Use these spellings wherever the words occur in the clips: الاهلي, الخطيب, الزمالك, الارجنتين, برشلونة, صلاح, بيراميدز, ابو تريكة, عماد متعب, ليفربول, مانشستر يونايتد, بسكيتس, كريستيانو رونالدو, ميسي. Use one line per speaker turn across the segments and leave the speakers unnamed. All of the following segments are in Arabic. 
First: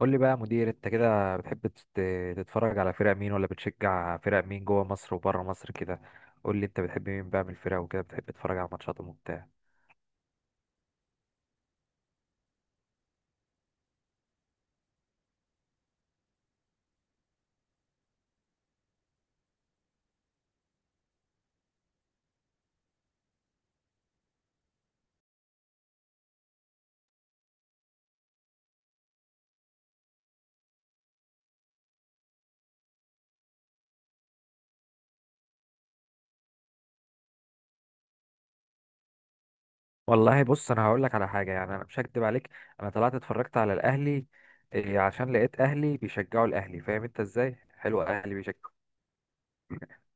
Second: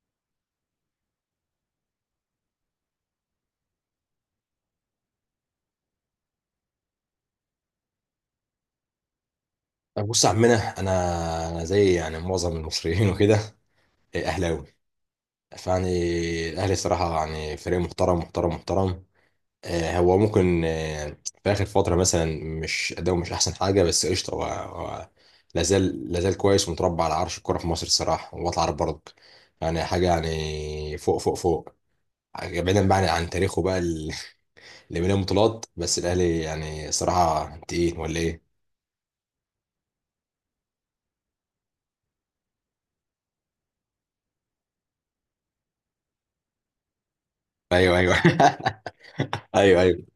قول لي بقى يا مدير، انت كده بتحب تتفرج على فرق مين ولا بتشجع فرق مين جوه مصر وبره مصر كده؟ قول لي انت بتحب مين بقى من الفرق وكده، بتحب تتفرج على ماتشاتهم وبتاع؟
بص يا عمنا، انا زي، يعني، معظم المصريين وكده. إيه، اهلاوي. فيعني الاهلي صراحه يعني فريق محترم محترم محترم. هو ممكن، في اخر فتره مثلا، مش اداؤه مش احسن حاجه، بس قشطه. هو لا زال كويس ومتربع على عرش الكوره في مصر الصراحه. وطلع عارف برضك يعني حاجه يعني فوق فوق فوق. بعيدا بقى عن تاريخه بقى اللي مليان بطولات. بس الاهلي يعني صراحه تقيل، ولا ايه؟
والله بص، انا هقول لك على حاجه. يعني انا مش هكدب عليك، انا طلعت اتفرجت على الاهلي إيه، عشان لقيت اهلي بيشجعوا الاهلي. فاهم انت ازاي؟
ايوه،
حلو،
ايوه.
اهلي بيشجعوا.
ايوه، ايوه.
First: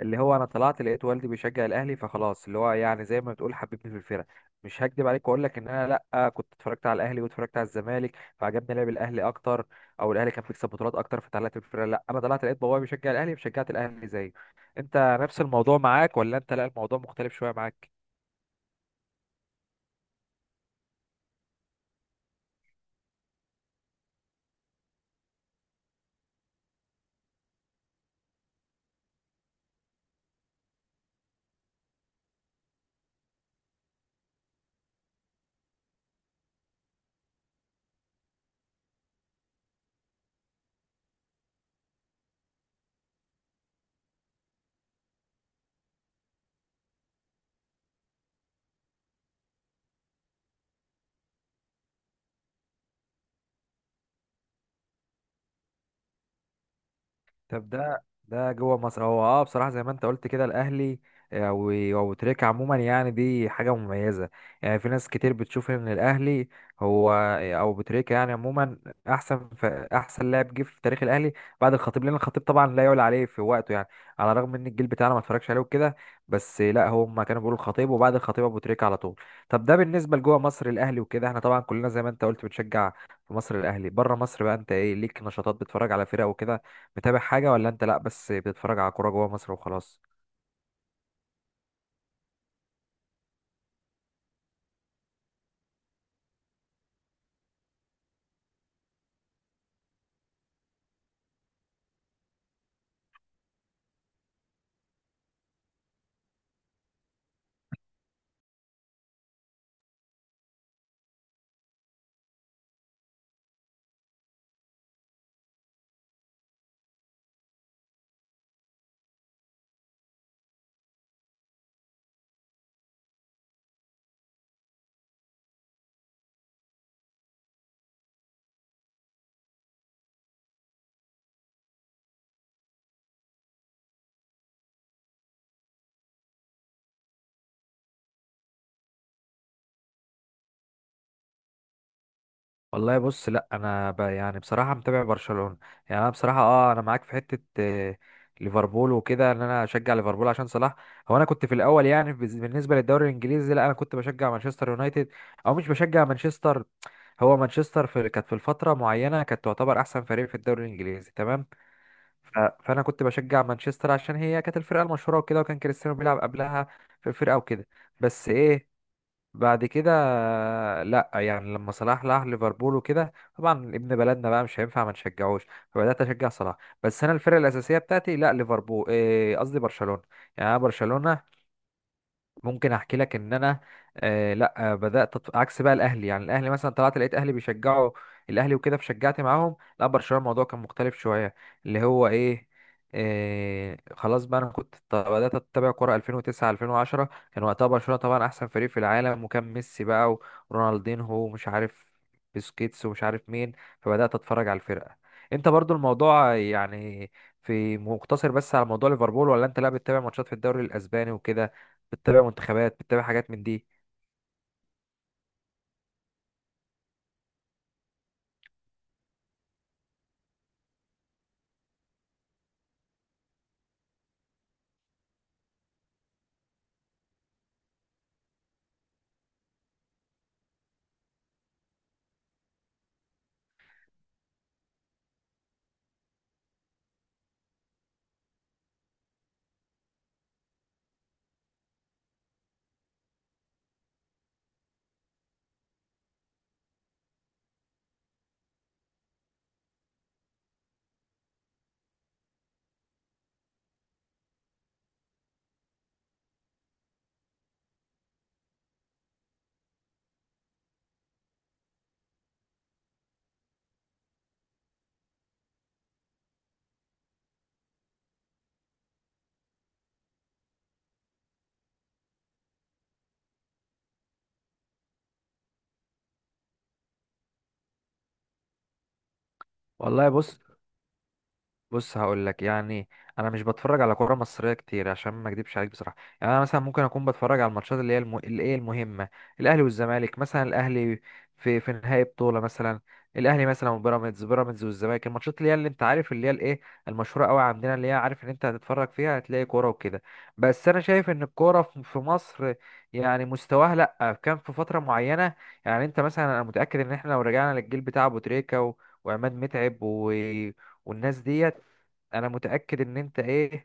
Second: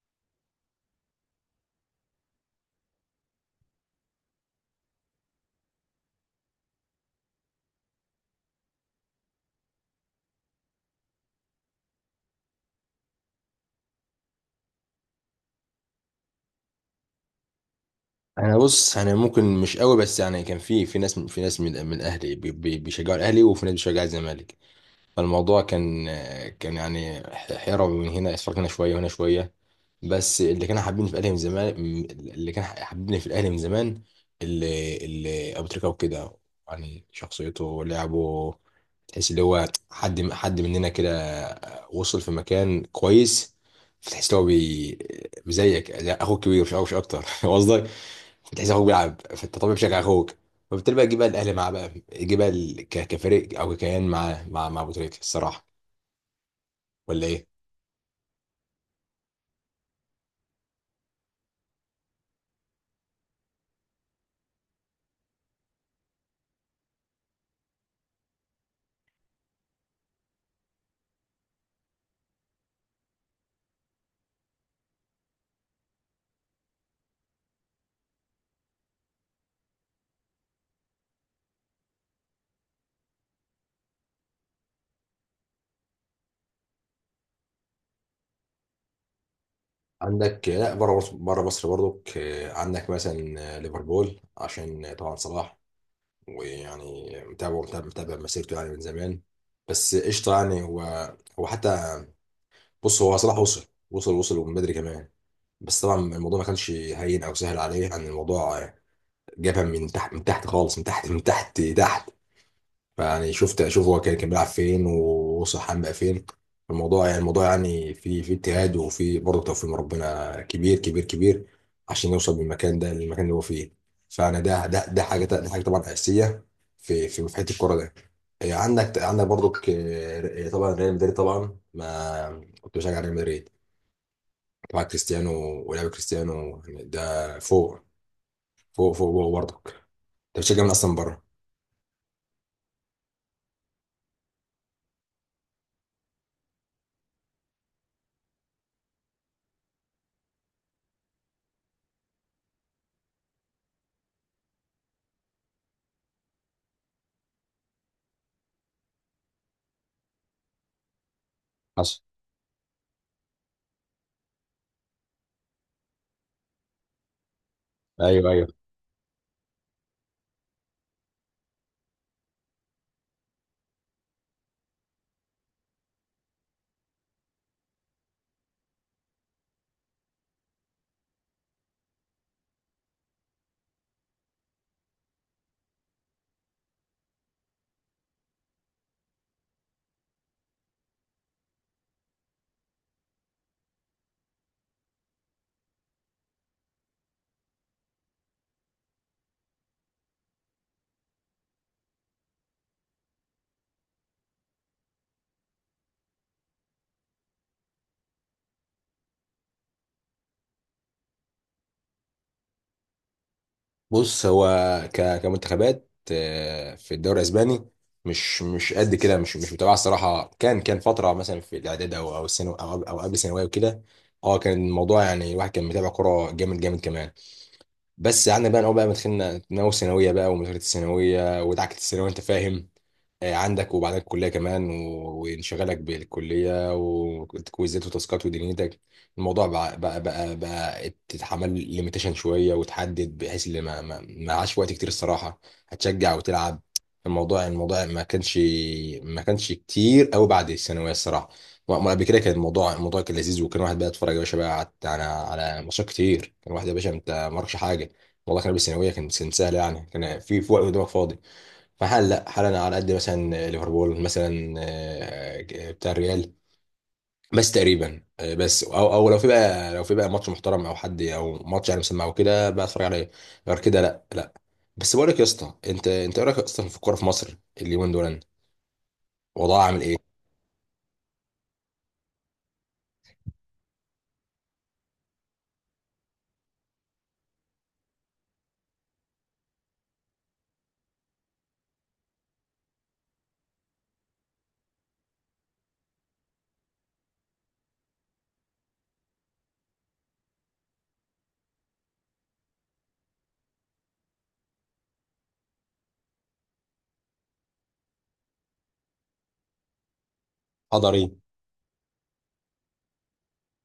اللي هو انا طلعت لقيت والدي بيشجع الاهلي، فخلاص اللي هو يعني زي ما بتقول حببني في الفرقه. مش هكدب عليك واقول لك ان انا لا كنت اتفرجت على الاهلي واتفرجت على الزمالك فعجبني لعب الاهلي اكتر، او الاهلي كان بيكسب بطولات اكتر فطلعت في الفرقه. لا، انا طلعت لقيت بابايا بيشجع الاهلي فشجعت الاهلي زيه. انت نفس الموضوع معاك ولا انت لا، الموضوع مختلف شويه معاك؟
بص، انا ممكن مش قوي، بس يعني كان في ناس من اهلي بيشجعوا الاهلي، وفي ناس بيشجعوا الزمالك. فالموضوع كان، يعني، حيرة، من هنا اسفار، هنا شويه وهنا شويه. بس اللي كانوا حابيني في الاهلي من زمان، اللي كان حابيني في الاهلي من زمان اللي ابو تريكه وكده. يعني شخصيته ولعبه تحس اللي هو حد مننا كده وصل في مكان كويس. فتحس اللي هو زيك زي اخوك كبير، مش اكتر. قصدك بتحس اخوك بيلعب، فانت طبيعي بتشجع اخوك. فبالتالي بقى جه بقى الاهلي معاه بقى جه بقى كفريق او كيان مع ابو تريكه الصراحه، ولا ايه؟
طب ده جوه مصر. هو بصراحه زي ما انت قلت كده الاهلي، او تريكة عموما، يعني دي حاجه مميزه. يعني في ناس كتير بتشوف ان الاهلي هو، او بتريكة يعني، عموما احسن احسن لاعب جه في تاريخ الاهلي بعد الخطيب، لان الخطيب طبعا لا يعلى عليه في وقته يعني. على الرغم ان الجيل بتاعنا ما اتفرجش عليه وكده، بس لا، هم كانوا بيقولوا الخطيب وبعد الخطيب ابو تريكة على طول. طب ده بالنسبه لجوه مصر الاهلي وكده، احنا طبعا كلنا زي ما انت قلت بتشجع في مصر الاهلي. بره مصر بقى انت ايه ليك نشاطات بتتفرج على فرق وكده، متابع حاجة ولا انت لا، بس بتتفرج على كورة جوه مصر وخلاص؟
عندك لا، بره مصر، برضك، عندك مثلا، ليفربول عشان طبعا صلاح. ويعني متابع مسيرته يعني من زمان. بس قشطه. يعني هو حتى، بص، هو صلاح وصل، ومن بدري كمان. بس طبعا الموضوع ما كانش هين او سهل عليه. يعني الموضوع جابها من تحت، من تحت خالص، من تحت، من تحت. يعني اشوف هو كان بيلعب فين ووصل حام بقى فين. الموضوع يعني، الموضوع يعني، في اجتهاد وفي برضه توفيق من ربنا كبير كبير كبير، عشان يوصل بالمكان ده للمكان اللي هو فيه. فانا ده حاجه، ده حاجه طبعا اساسيه في حته الكوره ده. إيه، عندك، برضه طبعا ريال مدريد. طبعا ما كنت بشجع ريال مدريد. طبعا كريستيانو ولعب كريستيانو، يعني ده فوق فوق فوق فوق برضك انت. بتشجع من اصلا بره.
والله بص، لا انا يعني بصراحة متابع برشلونة. يعني انا بصراحة، انا معاك في حتة، ليفربول وكده، ان انا اشجع ليفربول عشان صلاح. هو انا كنت في الاول يعني، بالنسبة للدوري الانجليزي، لا انا كنت بشجع مانشستر يونايتد. او مش بشجع مانشستر، هو مانشستر كانت في الفترة معينة، كانت تعتبر احسن فريق في الدوري الانجليزي، تمام.
حصل.
فانا كنت بشجع مانشستر عشان هي كانت الفرقة المشهورة وكده، وكان كريستيانو بيلعب قبلها في الفرقة وكده. بس
ايوه، ايوه.
ايه، بعد كده، لا يعني لما صلاح راح ليفربول وكده، طبعا ابن بلدنا بقى مش هينفع ما نشجعوش، فبدات اشجع صلاح. بس انا الفرقه الاساسيه بتاعتي لا، ليفربول، قصدي برشلونه. يعني انا برشلونه، ممكن احكي لك ان انا لا، بدات عكس بقى الاهلي. يعني الاهلي مثلا طلعت لقيت اهلي بيشجعوا الاهلي وكده فشجعت معاهم، لا برشلونه الموضوع كان مختلف شويه. اللي هو ايه، خلاص بقى، انا كنت بدات اتابع كوره 2009 2010. كان وقتها برشلونه طبعا احسن فريق في العالم، وكان ميسي بقى ورونالدينهو ومش عارف بسكيتس ومش عارف مين. فبدات اتفرج على الفرقه. انت برضو الموضوع، يعني في مقتصر بس على موضوع ليفربول، ولا انت لا بتتابع ماتشات في الدوري الاسباني وكده، بتتابع منتخبات، بتتابع حاجات من دي؟
بص، هو كمنتخبات، في الدوري الاسباني، مش قد كده. مش متابعه الصراحه. كان فتره مثلا في الاعداد او الثانوي، او قبل الثانويه وكده. اه، كان الموضوع يعني، الواحد كان متابع كوره جامد جامد كمان. بس قعدنا بقى نقول بقى مدخلنا ناوي ثانويه بقى، ومذاكره الثانويه ودعكه الثانويه، انت فاهم. عندك وبعدين الكليه كمان، وانشغالك بالكليه، وكويزات وتاسكات ودنيتك. الموضوع بقى، بقى تتحمل ليميتيشن شويه، وتحدد بحيث اللي ما عاش وقت كتير الصراحه. هتشجع وتلعب. الموضوع، ما كانش، كتير قوي بعد الثانويه الصراحه. وأما قبل كده كان الموضوع، كان لذيذ، وكان واحد بقى يتفرج يا باشا بقى على، على على ماتشات كتير. كان واحد يا باشا انت ما وراكش حاجه. والله كان بالثانويه كان سهل. يعني كان في وقت قدامك فاضي. فحال لا حال، انا على قد مثلا ليفربول مثلا، بتاع الريال بس تقريبا، بس، او لو في بقى، لو في بقى ماتش محترم او حد او ماتش يعني مسمع او كده، بتفرج عليه. غير كده لا، لا. بس بقول لك يا اسطى، انت ايه رايك اصلا في الكوره في مصر اليومين دول؟ وضعها عامل ايه؟
والله بص هقول لك يعني، انا مش بتفرج على كوره مصريه كتير عشان ما اكدبش عليك بصراحه. يعني انا مثلا ممكن اكون بتفرج على الماتشات اللي هي اللي هي المهمه، الاهلي والزمالك مثلا، الاهلي في نهائي بطوله مثلا، الاهلي مثلا وبيراميدز، بيراميدز والزمالك، الماتشات اللي هي اللي انت عارف اللي هي الايه، المشهوره قوي عندنا، اللي هي عارف ان انت هتتفرج فيها هتلاقي كوره وكده. بس انا شايف ان الكوره في مصر يعني مستواها، لا كان في فتره معينه. يعني انت مثلا، انا متاكد ان احنا لو رجعنا للجيل بتاع ابو تريكه وعماد متعب و
قدري.
والناس ديت، انا متأكد ان انت ايه،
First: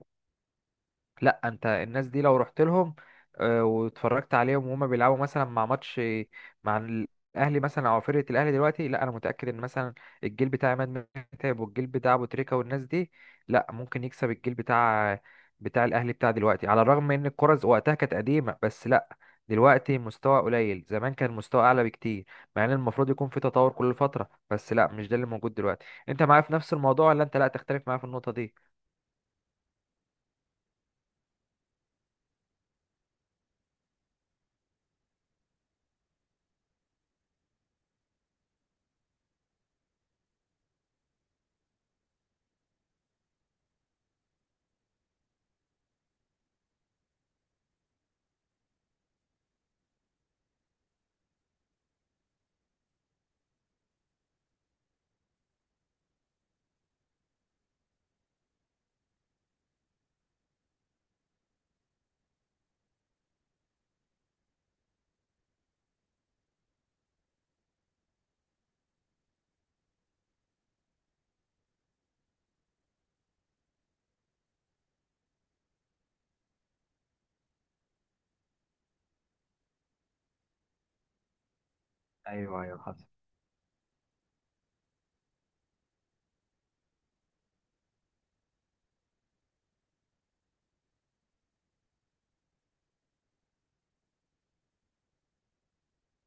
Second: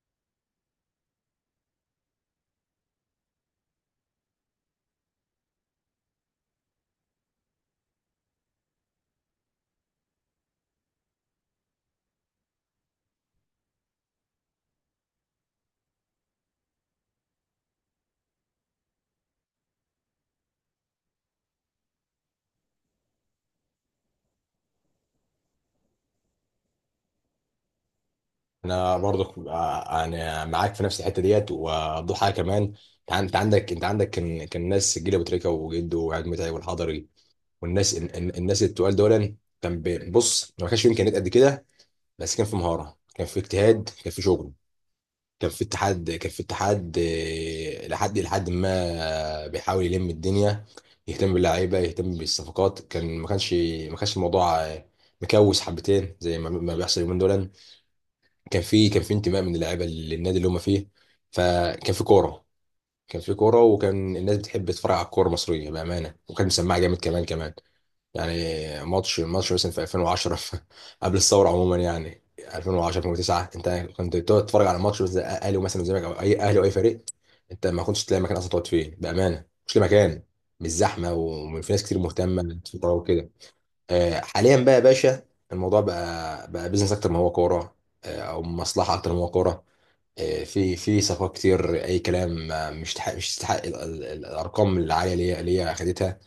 لا انت الناس دي لو رحت لهم واتفرجت عليهم وهما بيلعبوا مثلا مع ماتش، مع الاهلي مثلا او فرقه الاهلي دلوقتي، لا انا متاكد ان مثلا الجيل بتاع عماد متعب والجيل بتاع ابو تريكه والناس دي لا ممكن يكسب الجيل بتاع الاهلي بتاع دلوقتي، على الرغم ان الكره وقتها كانت قديمه. بس لا، دلوقتي مستوى قليل، زمان كان مستوى اعلى بكتير، مع ان المفروض يكون في تطور كل فتره، بس لا مش ده اللي موجود دلوقتي. انت معايا في نفس الموضوع ولا انت لا، تختلف معايا في النقطه دي؟
انا برضك، انا معاك في نفس الحته ديت. وضحى كمان انت عندك كان ناس جيل ابو تريكه وجده وعيد متعب والحضري، الناس التقال دول. كان بص، ما كانش فيه امكانيات قد كده. بس كان في مهاره، كان في اجتهاد، كان في شغل، كان في اتحاد، كان في اتحاد، لحد ما بيحاول يلم الدنيا، يهتم باللعيبه، يهتم بالصفقات. كان ما كانش، الموضوع، مكوس حبتين زي ما بيحصل اليومين دول. كان في، انتماء من اللعيبه للنادي اللي هم فيه. فكان في كوره، وكان الناس بتحب تتفرج على الكوره المصريه بامانه، وكان مسمعه جامد كمان كمان. يعني ماتش مثلا في 2010، قبل الثوره عموما. يعني 2010، 2009، انت كنت بتقعد تتفرج على ماتش زي اهلي ومثلا والزمالك، او اي اهلي او اي فريق، انت ما كنتش تلاقي مكان اصلا تقعد فيه بامانه. مش لاقي مكان، مش زحمه، وفي ناس كتير مهتمه بالكوره وكده. حاليا بقى يا باشا الموضوع بقى، بيزنس اكتر ما هو كوره، او مصلحه اكتر ما هو كوره. في صفقات كتير اي كلام، مش تستحق الارقام العاليه اللي هي خدتها.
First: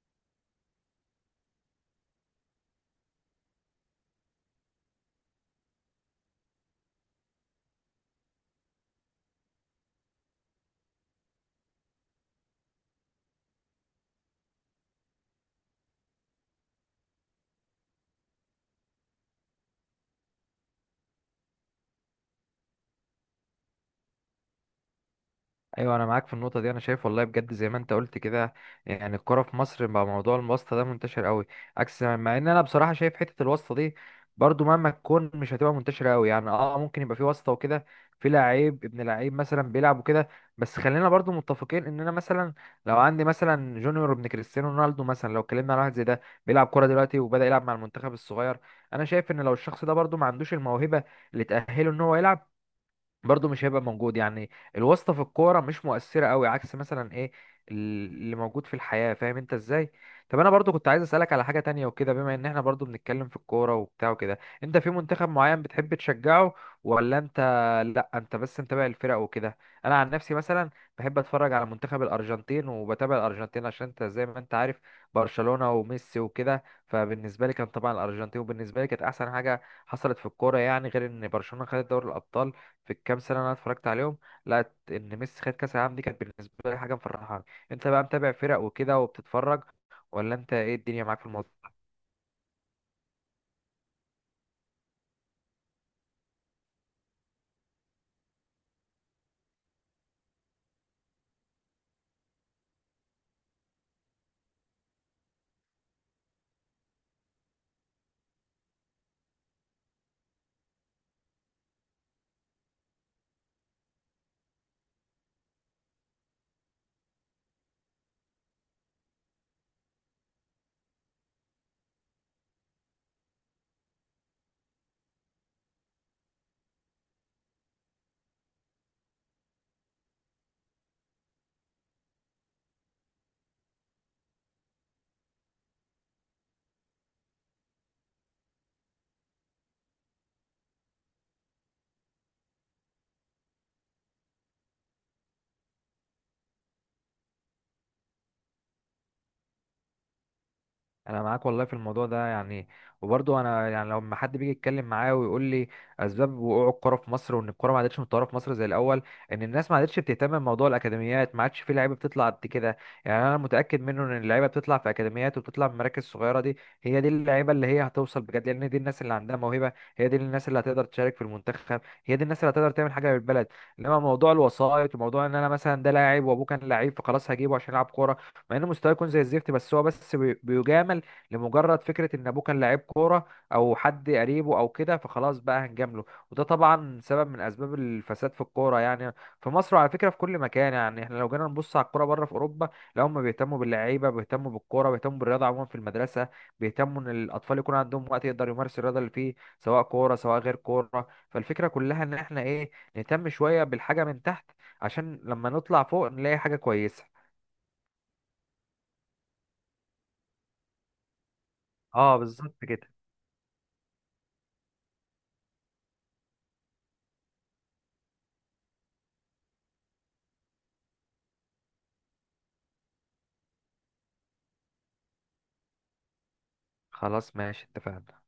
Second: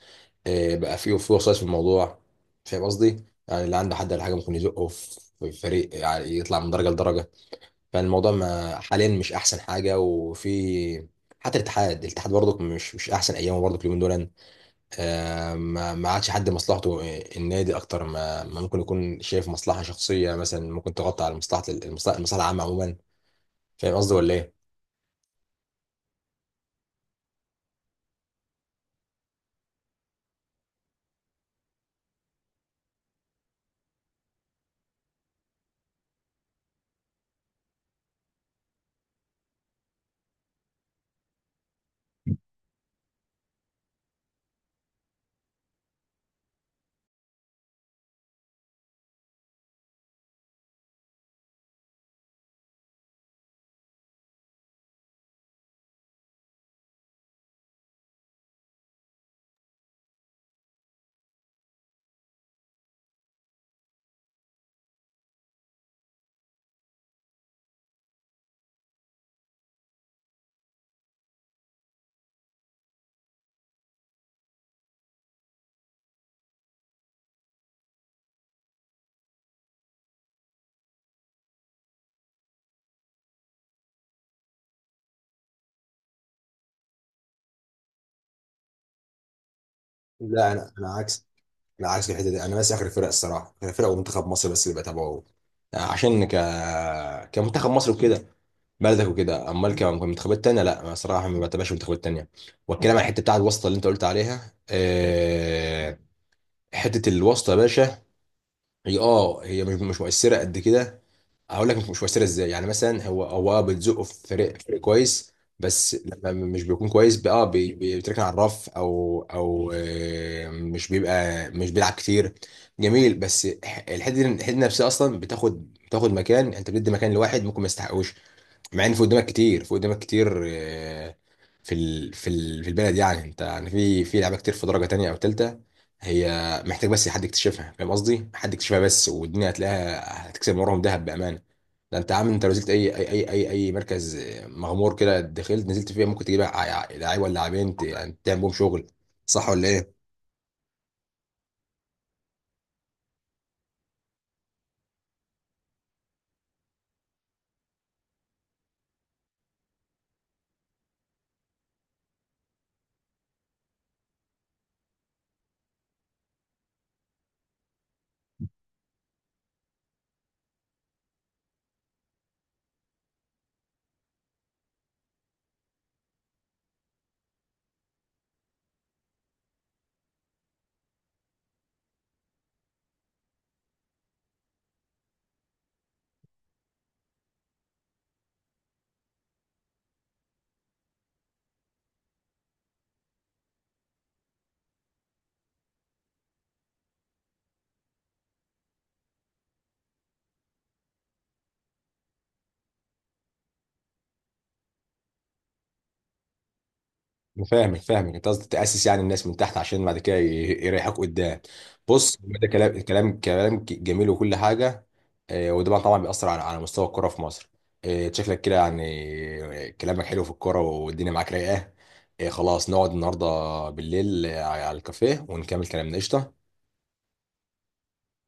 بقى فيه في وسواس في الموضوع. فاهم قصدي؟ يعني اللي عنده حد ولا حاجه ممكن يزقه في فريق، يعني يطلع من درجه لدرجه. فالموضوع ما، حاليا مش احسن حاجه. وفي حتى الاتحاد، الاتحاد برضك مش احسن ايامه برضك اليومين دول. ما عادش حد مصلحته، النادي اكتر ما ممكن يكون شايف مصلحه شخصيه، مثلا ممكن تغطي على مصلحه، المصلحه المصلحه العامه عموما. فاهم قصدي ولا ايه؟
ايوه، انا معاك في النقطه دي، انا شايف والله بجد زي ما انت قلت كده. يعني الكوره في مصر بقى موضوع الواسطه ده منتشر قوي، عكس مع ان انا بصراحه شايف حته الواسطه دي برضو مهما تكون مش هتبقى منتشره قوي. يعني ممكن يبقى في واسطه وكده، في لعيب ابن لعيب مثلا بيلعب وكده، بس خلينا برضو متفقين ان انا مثلا لو عندي مثلا جونيور ابن كريستيانو رونالدو مثلا، لو اتكلمنا على واحد زي ده بيلعب كوره دلوقتي وبدا يلعب مع المنتخب الصغير، انا شايف ان لو الشخص ده برضو ما عندوش الموهبه اللي تاهله ان هو يلعب، برضه مش هيبقى موجود. يعني الواسطة في الكورة مش مؤثرة قوي عكس مثلا ايه اللي موجود في الحياة. فاهم انت ازاي؟ طب انا برضه كنت عايز اسألك على حاجة تانية وكده، بما ان احنا برضه بنتكلم في الكورة وبتاع وكده، انت في منتخب معين بتحب تشجعه ولا انت لا، انت بس متابع الفرق وكده؟ انا عن نفسي مثلا بحب اتفرج على منتخب الارجنتين وبتابع الارجنتين عشان انت زي ما انت عارف برشلونة وميسي وكده، فبالنسبة لي كان طبعا الارجنتين، وبالنسبة لي كانت احسن حاجة حصلت في الكورة يعني، غير ان برشلونة خدت دوري الابطال في الكام سنه اللي انا اتفرجت عليهم، لقيت ان ميسي خد كاس العالم، دي كانت بالنسبه لي حاجه مفرحاني. انت بقى متابع فرق وكده وبتتفرج، ولا
لا،
انت
انا
ايه
انا
الدنيا معاك
عكس،
في الموضوع؟
لا عكس الحته دي. انا بس اخر فرق الصراحه، اخر فرق ومنتخب مصر بس اللي بتابعه. عشان كمنتخب مصر وكده، بلدك وكده. امال كمنتخبات تانية لا، انا صراحه ما بتابعش منتخبات تانية. والكلام عن الحته بتاعت الواسطه اللي انت قلت عليها، حته الواسطه يا باشا، هي اه هي مش مؤثره قد كده. هقول لك مش مؤثره ازاي. يعني مثلا هو اه، بتزقه في فريق، كويس. بس لما مش بيكون كويس بقى اه، بيتركن على الرف، او مش بيبقى، مش بيلعب كتير. جميل. بس الحته دي نفسها اصلا بتاخد، مكان. انت بتدي مكان لواحد ممكن ما يستحقوش، مع ان في قدامك كتير، في البلد يعني. انت يعني في لعيبه كتير في درجه تانية او تالتة، هي محتاج بس حد يكتشفها. فاهم قصدي؟ حد يكتشفها بس، والدنيا هتلاقيها، هتكسب من وراهم ذهب بامانه. ده انت عامل، انت لو نزلت أي مركز مغمور كده، دخلت نزلت فيه، ممكن تجيب لعيب ولا لاعبين يعني تعمل بهم شغل. صح ولا ايه؟
انا معاك والله في الموضوع ده يعني. وبرضه انا يعني لما حد بيجي يتكلم معايا ويقول لي اسباب وقوع الكوره في مصر وان الكوره ما عادتش متطوره في مصر زي الاول، ان الناس ما عادتش بتهتم بموضوع الاكاديميات، ما عادش في لعيبه بتطلع قد كده. يعني انا متاكد منه ان اللعيبه بتطلع في اكاديميات وبتطلع في مراكز صغيره دي، هي دي اللعيبه اللي هي هتوصل بجد، لان دي الناس اللي عندها موهبه، هي دي الناس اللي هتقدر تشارك في المنتخب، هي دي الناس اللي هتقدر تعمل حاجه للبلد. انما موضوع الوسائط وموضوع ان انا مثلا ده لاعب وابوه كان لعيب فخلاص هجيبه عشان يلعب كوره، مع انه مستواه يكون زي الزفت، بس هو بس بيجامل لمجرد فكره ان ابوه كان لعيب كوره او حد قريبه او كده، فخلاص بقى هنجامله. وده طبعا سبب من اسباب الفساد في الكوره يعني في مصر، وعلى فكره في كل مكان. يعني احنا لو جينا نبص على الكوره بره في اوروبا، لا هم بيهتموا باللعيبه، بيهتموا بالكوره، بيهتموا بالرياضه عموما في المدرسه، بيهتموا ان الاطفال يكون عندهم وقت يقدر يمارس الرياضه اللي فيه، سواء كوره سواء غير كوره. فالفكره كلها ان احنا ايه، نهتم شويه بالحاجه من تحت عشان لما نطلع فوق نلاقي حاجه كويسه.
أنا فاهمك انت. قصدك تاسس يعني الناس من تحت عشان بعد كده يريحوك قدام. بص
اه
هو ده
بالظبط
كلام،
كده.
كلام جميل وكل حاجه. وده طبعاً بيأثر على مستوى الكرة في مصر. شكلك كده، يعني، كلامك حلو في الكرة والدنيا معاك رايقه. خلاص، نقعد النهارده بالليل، على الكافيه ونكمل كلامنا قشطه.
خلاص ماشي، اتفقنا.